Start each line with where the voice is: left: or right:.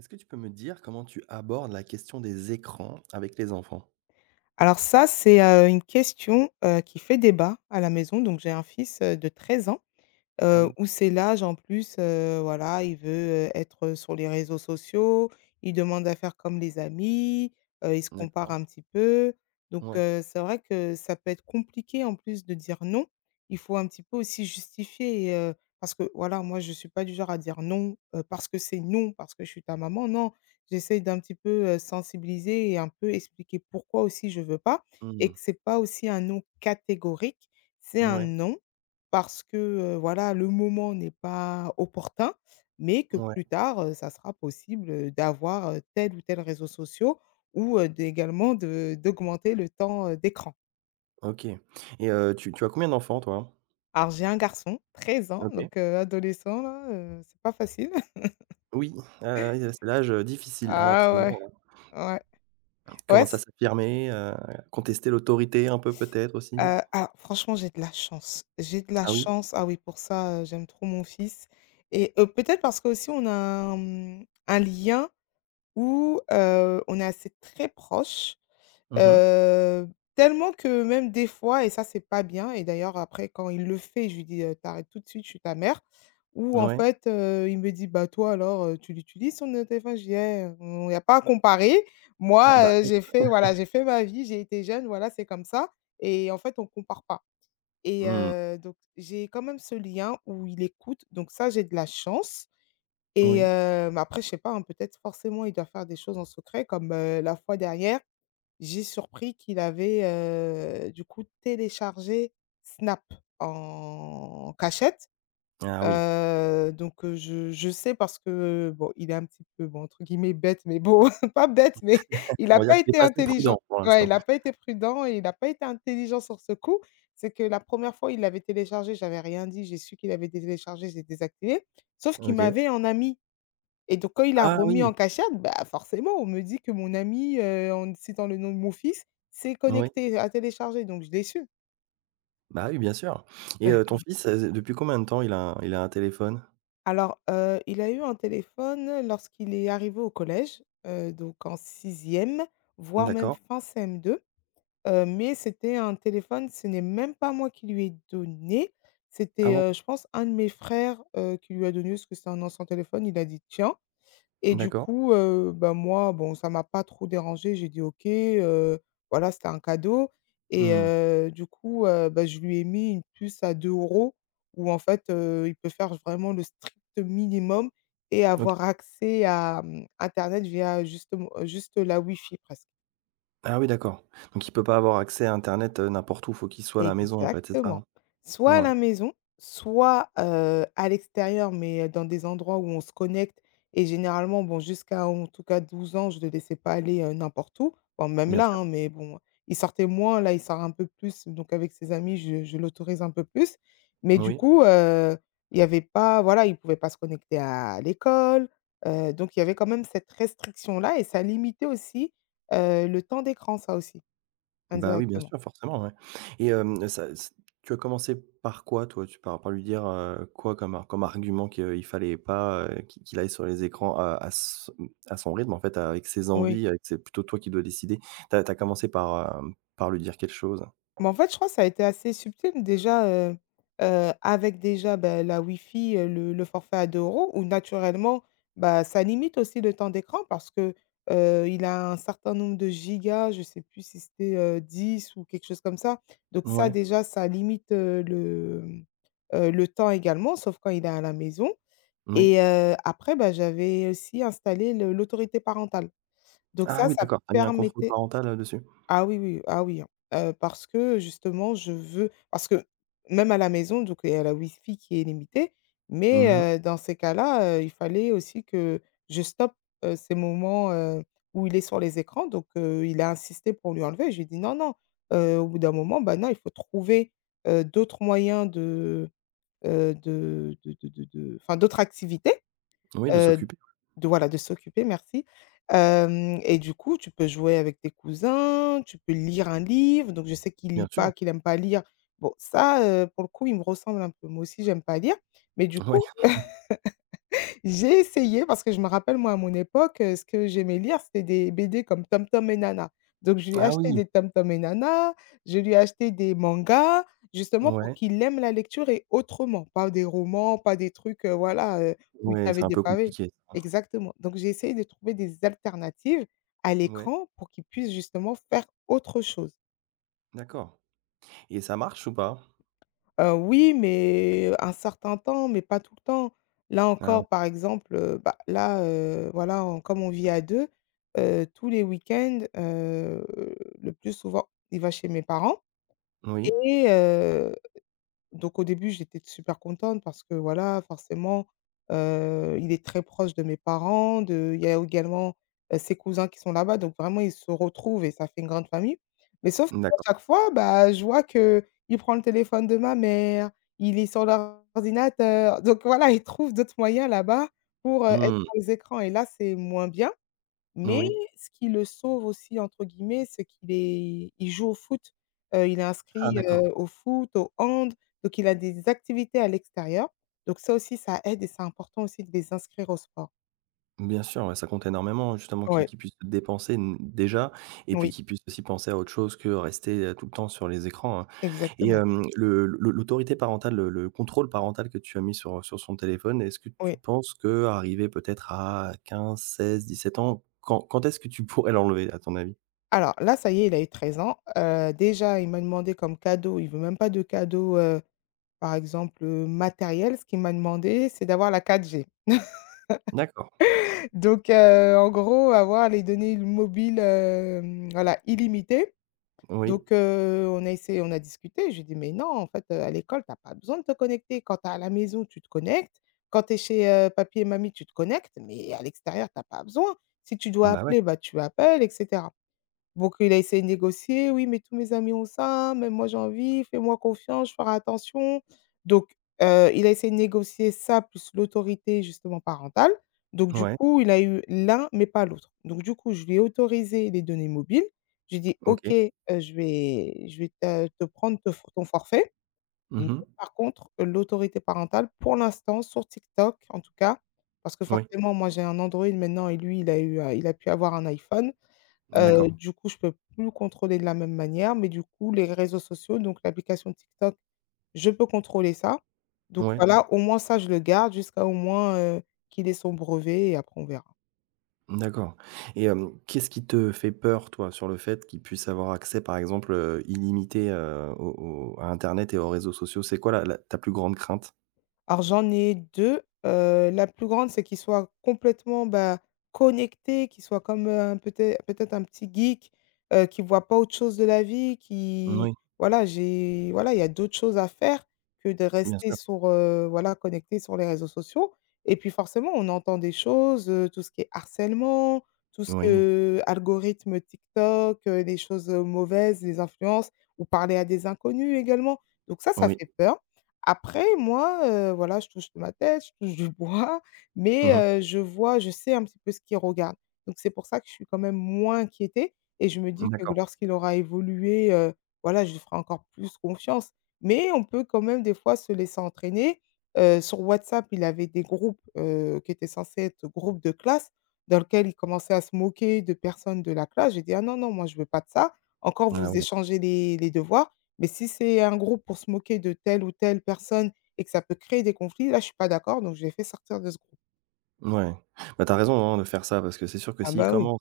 right: Est-ce que tu peux me dire comment tu abordes la question des écrans avec les enfants?
left: Alors ça, c'est, une question, qui fait débat à la maison. Donc j'ai un fils, de 13 ans.
right: Ah oui,
left: Ou c'est l'âge en plus, voilà, il veut, être, sur les réseaux sociaux, il demande à faire comme les amis, il se compare
right: d'accord.
left: un petit peu. Donc
right: Ouais.
left: c'est vrai que ça peut être compliqué en plus de dire non. Il faut un petit peu aussi justifier, et parce que voilà, moi je ne suis pas du genre à dire non, parce que c'est non, parce que je suis ta maman, non. J'essaie d'un petit peu, sensibiliser et un peu expliquer pourquoi aussi je veux pas, et
right: Mmh.
left: que c'est pas aussi un non catégorique, c'est un
right: Ouais,
left: non parce que, voilà, le moment n'est pas opportun, mais que
right: ouais.
left: plus tard, ça sera possible, d'avoir, tel ou tel réseau social, ou d'également de d'augmenter le temps, d'écran.
right: OK. Et tu as combien d'enfants toi?
left: Alors j'ai un garçon, 13 ans,
right: OK.
left: donc adolescent là, c'est pas facile.
right: Oui, ah oui, c'est l'âge, difficile, hein,
left: Ah
right: très bien.
left: ouais, ouais.
right: Ils
left: Ouais,
right: commencent à
left: c
right: s'affirmer, contester l'autorité un peu peut-être aussi?
left: alors franchement, j'ai de la chance. J'ai de la
right: Ah oui?
left: chance, ah oui, pour ça. J'aime trop mon fils, et peut-être parce que aussi on a un lien où, on est assez très proche.
right: Mmh.
left: Heu, Tellement que même des fois, et ça c'est pas bien, et d'ailleurs après quand il le fait, je lui dis: Tu tout de suite, je suis ta mère». Ou en
right: Ouais.
left: fait, il me dit: «Bah, toi alors, tu l'utilises ton, téléphone?» Je dis: «Eh, on il y a pas à comparer.
right: Ah bah
left: Moi,
right: oui.
left: j'ai fait voilà, j'ai fait ma vie, j'ai été jeune, voilà, c'est comme ça». Et en fait on compare pas, et
right: Mmh.
left: donc j'ai quand même ce lien où il écoute, donc ça j'ai de la chance. Et
right: Oui.
left: mais après je sais pas, hein, peut-être forcément il doit faire des choses en secret comme, la fois dernière j'ai surpris qu'il avait, du coup téléchargé Snap en cachette.
right: Ah oui.
left: Donc je sais parce que, bon, il est un petit peu, bon, entre guillemets «bête», mais bon, pas bête, mais il
right: On
left: a
right: va dire
left: pas
right: qu'il est
left: été
right: pas assez
left: intelligent.
right: prudent pour
left: Ouais,
right: l'instant.
left: il a pas été prudent et il a pas été intelligent sur ce coup. C'est que la première fois, il l'avait téléchargé, j'avais rien dit, j'ai su qu'il avait téléchargé, j'ai désactivé. Sauf qu'il
right: OK.
left: m'avait en ami. Et donc quand il l'a
right: Ah
left: remis en
right: oui!
left: cachette, bah, forcément, on me dit que mon ami, en citant le nom de mon fils, s'est
right: Oui.
left: connecté, à télécharger. Donc je l'ai su.
right: Bah oui, bien sûr. Et ton fils, depuis combien de temps il a un téléphone?
left: Alors, il a eu un téléphone lorsqu'il est arrivé au collège, donc en sixième, voire même
right: D'accord.
left: fin CM2, mais c'était un téléphone, ce n'est même pas moi qui lui ai donné.
right: Ah
left: C'était,
right: bon?
left: je pense, un de mes frères, qui lui a donné parce que c'est un ancien téléphone. Il a dit: «Tiens». Et du
right: D'accord.
left: coup, bah, moi, bon, ça m'a pas trop dérangé. J'ai dit: «OK, voilà, c'était un cadeau». Et
right: Mmh.
left: du coup, bah, je lui ai mis une puce à 2 €, où en fait, il peut faire vraiment le strict minimum et
right: OK.
left: avoir accès à internet via justement juste la wifi presque.
right: Ah oui, d'accord. Donc il peut pas avoir accès à internet, n'importe où, faut qu'il soit à la maison en fait, c'est ça,
left: Exactement.
right: hein?
left: Soit à
right: Ouais,
left: la maison, soit, à l'extérieur, mais, dans des endroits où on se connecte. Et généralement, bon, jusqu'à, en tout cas, 12 ans, je ne les laissais pas aller, n'importe où. Bon, même
right: bien
left: là,
right: sûr.
left: hein, mais bon, il sortait moins, là, il sort un peu plus, donc avec ses amis, je l'autorise un peu plus. Mais du
right: Oui.
left: coup, il y avait pas voilà, il ne pouvait pas se connecter à l'école. Donc il y avait quand même cette restriction-là, et ça limitait aussi, le temps d'écran, ça aussi,
right: Bah, oui, bien
left: indirectement.
right: sûr, forcément, ouais. Et ça s tu as commencé par quoi toi? Tu par lui dire, quoi comme argument qu'il fallait pas, qu'il aille sur les écrans à son rythme en fait, avec ses
left: Oui.
right: envies, avec c'est plutôt toi qui dois décider. T'as as commencé par lui dire quelque chose?
left: Mais en fait, je crois que ça a été assez subtil déjà. Avec déjà, bah, la wifi, le forfait à 2 €, où naturellement, bah, ça limite aussi le temps d'écran parce que, il a un certain nombre de gigas, je ne sais plus si c'était, 10 ou quelque chose comme ça. Donc ça
right: Ouais,
left: déjà, ça limite, le temps également, sauf quand il est à la maison.
right: oui.
left: Et après, bah, j'avais aussi installé le l'autorité parentale. Donc
right: Ah
left: ça,
right: oui,
left: ça
right: d'accord, tu mis un contrôle
left: permettait.
right: parental, dessus?
left: Ah oui, oui, ah oui, hein. Parce que justement, je veux parce que même à la maison, donc il y a la Wi-Fi qui est limitée.
right: Mmh.
left: Mais dans ces cas-là, il fallait aussi que je stoppe, ces moments, où il est sur les écrans. Donc il a insisté pour lui enlever. Je lui ai dit: «Non, non, au bout d'un moment, bah, non, il faut trouver, d'autres moyens de, enfin, d'autres activités».
right: Oui, de
left: Heu,
right: s'occuper,
left: de voilà, de s'occuper, merci. Hem Et du coup, tu peux jouer avec tes cousins, tu peux lire un livre. Donc je sais qu'il
right: bien
left: lit
right: sûr.
left: pas, qu'il aime pas lire. Bon ça, pour le coup, il me ressemble un peu. Moi aussi, j'aime pas lire. Mais du
right: Ouais.
left: coup j'ai essayé parce que je me rappelle, moi, à mon époque, ce que j'aimais lire, c'était des BD comme Tom Tom et Nana. Donc je lui ai
right: Ah
left: acheté
right: oui!
left: des Tom Tom et Nana, je lui ai acheté des mangas, justement pour
right: Ouais.
left: qu'il aime la lecture. Et autrement, pas des romans, pas des trucs, voilà, où il
right: Ouais, c'est
left: avait
right: un
left: des
right: peu
left: pavés.
right: compliqué ça.
left: Exactement. Donc j'ai essayé de trouver des alternatives à
right: Ouais,
left: l'écran pour qu'il puisse justement faire autre chose.
right: d'accord. Et ça marche ou pas?
left: Oui, mais un certain temps, mais pas tout le temps. Là
right: Ah
left: encore, par exemple, bah, là, voilà, on comme on vit à 2, tous les week-ends, le plus souvent, il va chez mes parents.
right: oui?
left: Et donc au début, j'étais super contente parce que voilà, forcément, il est très proche de mes parents, de il y a également, ses cousins qui sont là-bas, donc vraiment ils se retrouvent et ça fait une grande famille. Mais sauf qu'à
right: D'accord.
left: chaque fois, bah, je vois que il prend le téléphone de ma mère, il est sur l'ordinateur. Donc voilà, il trouve d'autres moyens là-bas pour, être
right: Mmh,
left: sur les écrans, et là, c'est moins bien. Mais
right: oui.
left: ce qui le «sauve» aussi entre guillemets, c'est qu'il est il joue au foot, il est
right: Ah
left: inscrit,
right: d'accord.
left: au foot, au hand, donc il a des activités à l'extérieur. Donc ça aussi, ça aide et c'est important aussi de les inscrire au sport.
right: Bien sûr, ouais, ça compte énormément justement qu'ils
left: Ouais,
right: qu'ils puissent se dépenser n déjà et puis
left: oui,
right: qu'ils puissent aussi penser à autre chose que rester, tout le temps sur les écrans, hein. Et
left: exactement,
right: le l'autorité parentale, le contrôle parental que tu as mis sur son téléphone, est-ce que tu
left: oui.
right: penses que qu'arrivé peut-être à 15, 16, 17 ans, quand est-ce que tu pourrais l'enlever à ton avis?
left: Alors là, ça y est, il a eu 13 ans. Déjà il m'a demandé comme cadeau, il veut même pas de cadeau, par exemple, matériel. Ce qu'il m'a demandé, c'est d'avoir la 4G.
right: D'accord,
left: Donc en gros, avoir les données mobiles, voilà, illimitées.
right: oui.
left: Donc on a essayé, on a discuté, je lui dit: «Mais non, en fait, à l'école, tu as pas besoin de te connecter. Quand tu es à la maison, tu te connectes. Quand tu es chez, papy et mamie, tu te connectes, mais à l'extérieur, tu as pas besoin. Si tu dois
right: Bah, ouais.
left: appeler, bah, tu appelles et cetera». Donc il a essayé de négocier: «Oui, mais tous mes amis ont ça, même moi j'ai envie, fais-moi confiance, je ferai attention». Donc il a essayé de négocier ça plus l'autorité justement parentale. Donc du
right: Ouais,
left: coup, il a eu l'un, mais pas l'autre. Donc du coup, je lui ai autorisé les données mobiles. J'ai dit: «OK,
right: OK.
left: je vais te prendre te ton forfait, mais
right: Mmh.
left: par contre, l'autorité parentale pour l'instant sur TikTok en tout cas». Parce que
right: Oui,
left: forcément moi j'ai un Android maintenant, et lui il a eu, il a pu avoir un iPhone.
right: d'accord.
left: Du coup, je peux plus contrôler de la même manière, mais du coup, les réseaux sociaux, donc l'application TikTok, je peux contrôler ça. Donc
right: Ouais,
left: voilà, au moins ça, je le garde jusqu'à au moins, qu'il ait son brevet, et après on verra.
right: d'accord. Et qu'est-ce qui te fait peur, toi, sur le fait qu'ils puissent avoir accès, par exemple, illimité, au au à internet et aux réseaux sociaux? C'est quoi la la ta plus grande crainte?
left: Alors j'en ai 2. La plus grande, c'est qu'ils soient complètement, bah, connectés, qu'ils soient comme, un peut-être un petit geek, qui voit pas autre chose de la vie, qui
right: Oui,
left: voilà, j'ai voilà, il y a d'autres choses à faire que de
right: bien
left: rester
right: sûr.
left: sur, voilà, connecté sur les réseaux sociaux. Et puis forcément, on entend des choses, tout ce qui est harcèlement, tout ce
right: Oui,
left: que algorithme TikTok, les choses, mauvaises, des influences ou parler à des inconnus également. Donc ça
right: oui.
left: fait peur. Après moi, voilà, je touche de ma tête, je touche du bois,
right: Mmh.
left: mais je vois, je sais un petit peu ce qu'il regarde. Donc c'est pour ça que je suis quand même moins inquiétée et je me dis que
right: D'accord.
left: lorsqu'il aura évolué, voilà, je lui ferai encore plus confiance. Mais on peut quand même des fois se laisser entraîner. Sur WhatsApp, il avait des groupes, qui étaient censés être groupes de classe dans lequel il commençait à se moquer de personnes de la classe. J'ai dit: «Ah non, non, moi je veux pas de ça. Encore
right: Ah
left: vous
right: ouais.
left: échangez les devoirs, mais si c'est un groupe pour se moquer de telle ou telle personne et que ça peut créer des conflits, là, je suis pas d'accord, donc je les fais sortir de ce groupe.
right: Ouais. Bah, t'as raison, hein, de faire ça parce que c'est sûr que
left: Ah
right: s'ils
left: bah oui,
right: commencent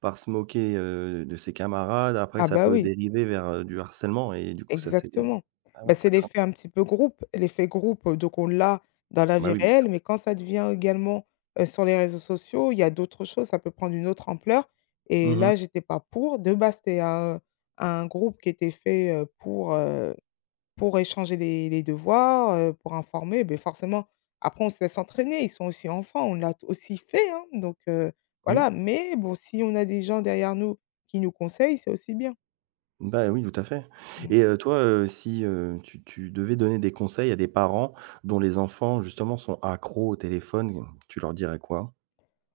right: par se moquer, de ses camarades, après
left: ah
right: ça
left: bah
right: peut
left: oui,
right: dériver vers, du harcèlement et du coup ça c'est
left: exactement.
right: ah
left: Bah,
right: ouais, ça
left: c'est
right: craint.
left: l'effet un petit peu groupe. L'effet groupe, donc on l'a dans la
right: Bah
left: vie
right: oui, bien sûr.
left: réelle, mais quand ça devient également, sur les réseaux sociaux, il y a d'autres choses, ça peut prendre une autre ampleur et
right: Mmh.
left: là, j'étais pas pour. De base, c'était un groupe qui était fait, pour, pour échanger les devoirs, pour informer, beh, forcément, après on se laisse entraîner, ils sont aussi enfants, on l'a t aussi fait, hein,
right: Oui.
left: voilà, mais bon, si on a des gens derrière nous qui nous conseillent, c'est aussi bien.
right: Bah, oui, tout à fait.
left: Mmh.
right: Et toi, si, tu devais donner des conseils à des parents dont les enfants justement sont accros au téléphone, tu leur dirais quoi?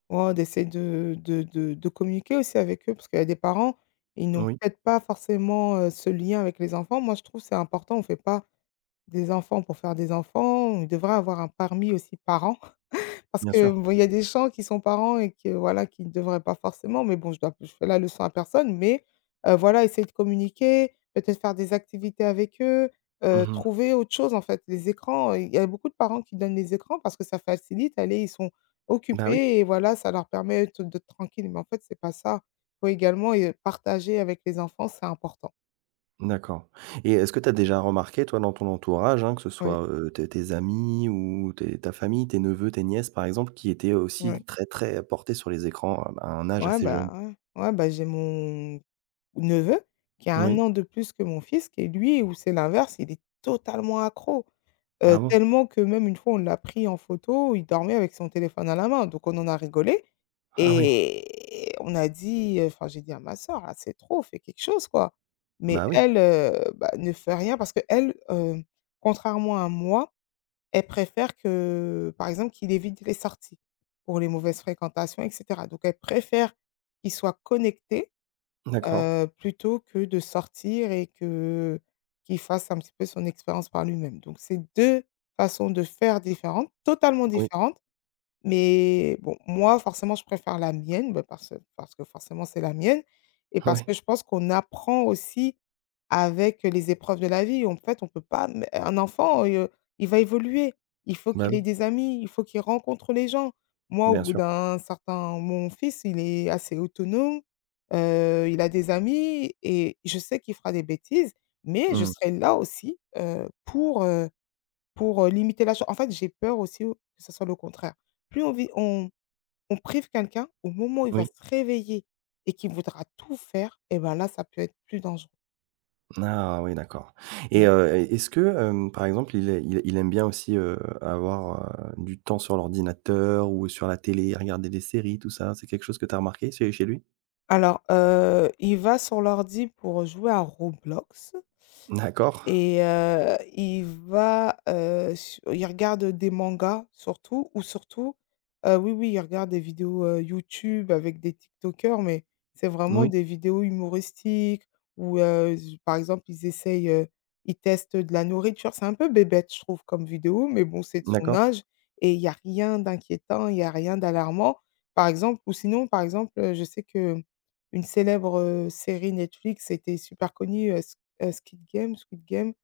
left: Oh, d'essayer de communiquer aussi avec eux parce qu'il y a des parents, ils n'ont
right: Oui,
left: peut-être pas forcément, ce lien avec les enfants. Moi, je trouve que c'est important, on ne fait pas des enfants pour faire des enfants, on devrait avoir un parmi aussi parents. Parce
right: bien
left: que
right: sûr.
left: bon, il y a des gens qui sont parents et que voilà, qui ne devraient pas forcément, mais bon, je fais la leçon à personne, mais voilà, essayer de communiquer, peut-être faire des activités avec eux,
right: Mmh.
left: trouver autre chose en fait. Les écrans, il y a beaucoup de parents qui donnent les écrans parce que ça facilite, allez, ils sont
right: Bah, oui,
left: occupés et voilà, ça leur permet d'être tranquilles, mais en fait, c'est pas ça. Il faut également, partager avec les enfants, c'est important.
right: d'accord. Et est-ce que tu as déjà remarqué toi dans ton entourage, hein, que ce
left: Oui,
right: soit, tes amis ou tes ta famille, tes neveux, tes nièces par exemple, qui étaient aussi
left: oui.
right: très, très portés sur les écrans à un âge
left: Ouais,
right: assez jeune?
left: bah, ouais. Ouais, bah, j'ai mon neveu qui a un
right: Oui.
left: an de plus que mon fils, qui est lui où c'est l'inverse, il est totalement accro,
right: Ah bon?
left: tellement que même une fois on l'a pris en photo, il dormait avec son téléphone à la main, donc on en a rigolé
right: Ah oui.
left: et on a dit, enfin j'ai dit à ma soeur: c'est trop, fais quelque chose quoi». Mais
right: Bah, oui,
left: elle, bah, ne fait rien parce qu'elle, contrairement à moi, elle préfère que, par exemple, qu'il évite les sorties pour les mauvaises fréquentations et cetera. Donc elle préfère qu'il soit connecté.
right: d'accord.
left: Plutôt que de sortir et que qu'il fasse un petit peu son expérience par lui-même. Donc c'est 2 façons de faire différentes, totalement
right: Oui,
left: différentes. Mais bon, moi, forcément, je préfère la mienne, bah, parce que forcément, c'est la mienne et parce
right: oui,
left: que je pense qu'on apprend aussi avec les épreuves de la vie. En fait, on peut pas m un enfant, il va évoluer. Il faut
right: bah,
left: qu'il ait
right: oui,
left: des amis, il faut qu'il rencontre les gens. Moi, au
right: bien
left: bout
right: sûr.
left: d'un certain mon fils, il est assez autonome, il a des amis et je sais qu'il fera des bêtises, mais je
right: Mmh.
left: serai là aussi, pour, limiter la chose. En fait, j'ai peur aussi que ce soit le contraire. Plus on vit on prive quelqu'un, au moment où il va
right: Oui.
left: se réveiller et qu'il voudra tout faire, et ben là, ça peut être plus dangereux.
right: Ah oui, d'accord. Et
left: Mmh.
right: e est-ce que, par exemple, il est il aime bien aussi, avoir, du temps sur l'ordinateur ou sur la télé, regarder des séries, tout ça? C'est quelque chose que tu as remarqué chez lui?
left: Alors, il va sur l'ordi pour jouer à Roblox.
right: D'accord.
left: Et il va, su il regarde des mangas surtout ou surtout, oui, oui, il regarde des vidéos, YouTube avec des TikTokers, mais c'est vraiment
right: Oui,
left: des vidéos humoristiques où, z par exemple, ils essayent, ils testent de la nourriture. C'est un peu bébête, je trouve, comme vidéo, mais bon, c'est de son
right: d'accord.
left: âge et il y a rien d'inquiétant, il y a rien d'alarmant. Par exemple ou sinon, par exemple, je sais que une célèbre, série Netflix était super connue, Squid Game,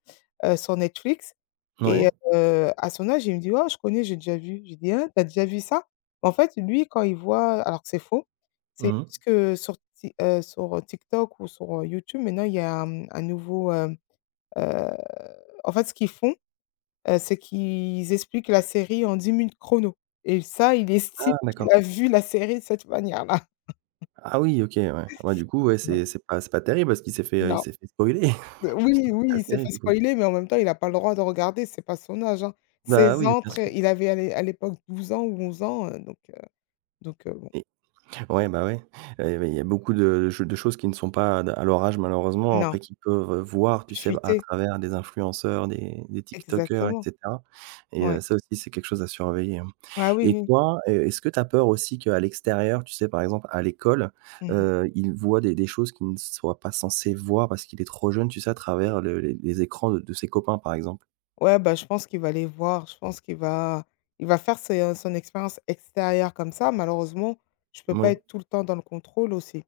left: sur Netflix
right: Ouais.
left: et à son âge, il me dit: «Oh, je connais, j'ai déjà vu». Je dis: «Hein, t'as déjà vu ça?» En fait, lui, quand il voit alors que c'est faux, c'est
right: Mmh.
left: juste que sur Ti sur, TikTok ou sur, YouTube, maintenant, il y a, un nouveau, heu, en fait, ce qu'ils font, c'est qu'ils expliquent la série en 10 minutes chrono et ça, il estime
right: Ah
left: qu'il
right: d'accord.
left: a vu la série de cette manière-là.
right: Ah oui, OK, ouais. Ouais, du coup, ouais,
left: Voilà.
right: c'est pas terrible parce qu'il s'est fait, heu, il
left: Non.
right: s'est fait spoiler. C'est pas
left: Oui, oui,
right: la
left: il s'est
right: série,
left: fait
right: du coup.
left: spoiler, mais en même temps, il a pas le droit de regarder, c'est pas son âge, hein.
right: Bah
left: 16
right: oui,
left: ans,
right: bien sûr.
left: très il avait à l'é à l'époque 12 ans ou 11 ans, donc bon.
right: Ouais, bah, ouais. Il y a beaucoup de choses qui ne sont pas d à leur âge malheureusement,
left: Non,
right: après qu'ils peuvent, voir, tu sais, à
left: fuité,
right: travers des influenceurs, des tiktokers et
left: exactement.
right: cetera. Et
left: Ouais.
right: ça aussi c'est quelque chose à surveiller, hein.
left: Ah oui,
right: Et
left: oui. Oui.
right: toi, est-ce que tu as peur aussi qu'à l'extérieur, tu sais, par exemple à l'école,
left: Mmh.
right: ils voient des choses qu'ils ne soient pas censés voir parce qu'il est trop jeune, tu sais, à travers le les écrans de ses copains, par exemple?
left: Ouais, bah, je pense qu'il va les voir, je pense qu'il va il va faire ses, son expérience extérieure comme ça. Malheureusement, je peux pas
right: Oui.
left: être tout le temps dans le contrôle aussi.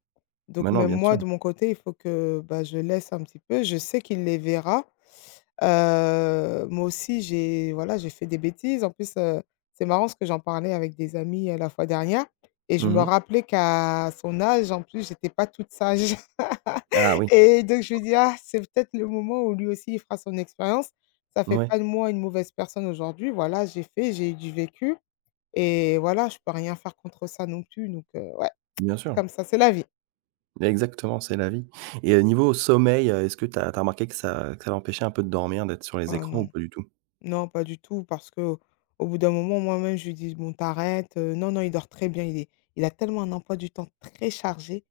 left: Donc
right: Maintenant,
left: même
right: bien
left: moi,
right: sûr.
left: de mon côté, il faut que, bah, je laisse un petit peu. Je sais qu'il les verra. Moi aussi, j'ai voilà, j'ai fait des bêtises. En plus, c'est marrant parce que j'en parlais avec des amis, la fois dernière et je me
right: Mmh.
left: rappelais qu'à son âge, en plus, j'étais pas toute sage
right: Ah oui,
left: et donc je me dis: «Ah, c'est peut-être le moment où lui aussi il fera son expérience». Ça fait
right: ouais,
left: pas de moi une mauvaise personne aujourd'hui. Voilà, j'ai fait, j'ai eu du vécu et voilà, je peux rien faire contre ça non plus. Donc ouais,
right: bien
left: c'est
right: sûr.
left: comme ça, c'est la vie.
right: Exactement, c'est la vie. Et niveau sommeil, est-ce que tu as remarqué que ça l'empêchait un peu de dormir, d'être sur les
left: Ah
right: écrans ou
left: non,
right: pas du tout?
left: non, pas du tout parce que au bout d'un moment, moi-même, je lui dis: «Bon, tu arrêtes, non, non, il dort très bien. Il est il a tellement un emploi du temps très chargé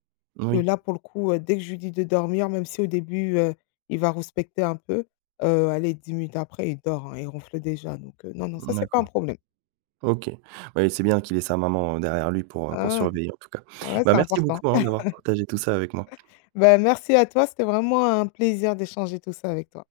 left: que
right: Oui,
left: là, pour le coup, dès que je lui dis de dormir, même si au début, il va respecter un peu, allez 10 minutes après, il dort, hein, il ronfle déjà. Donc non, non, ça, c'est pas un
right: d'accord.
left: problème.
right: OK. Ouais, c'est bien qu'il ait sa maman, derrière lui pour
left: Ah,
right: surveiller en tout cas.
left: ouais,
right: Bah,
left: c'est
right: merci
left: important.
right: beaucoup, hein, d'avoir partagé tout ça avec moi.
left: Ben merci à toi, c'était vraiment un plaisir d'échanger tout ça avec toi.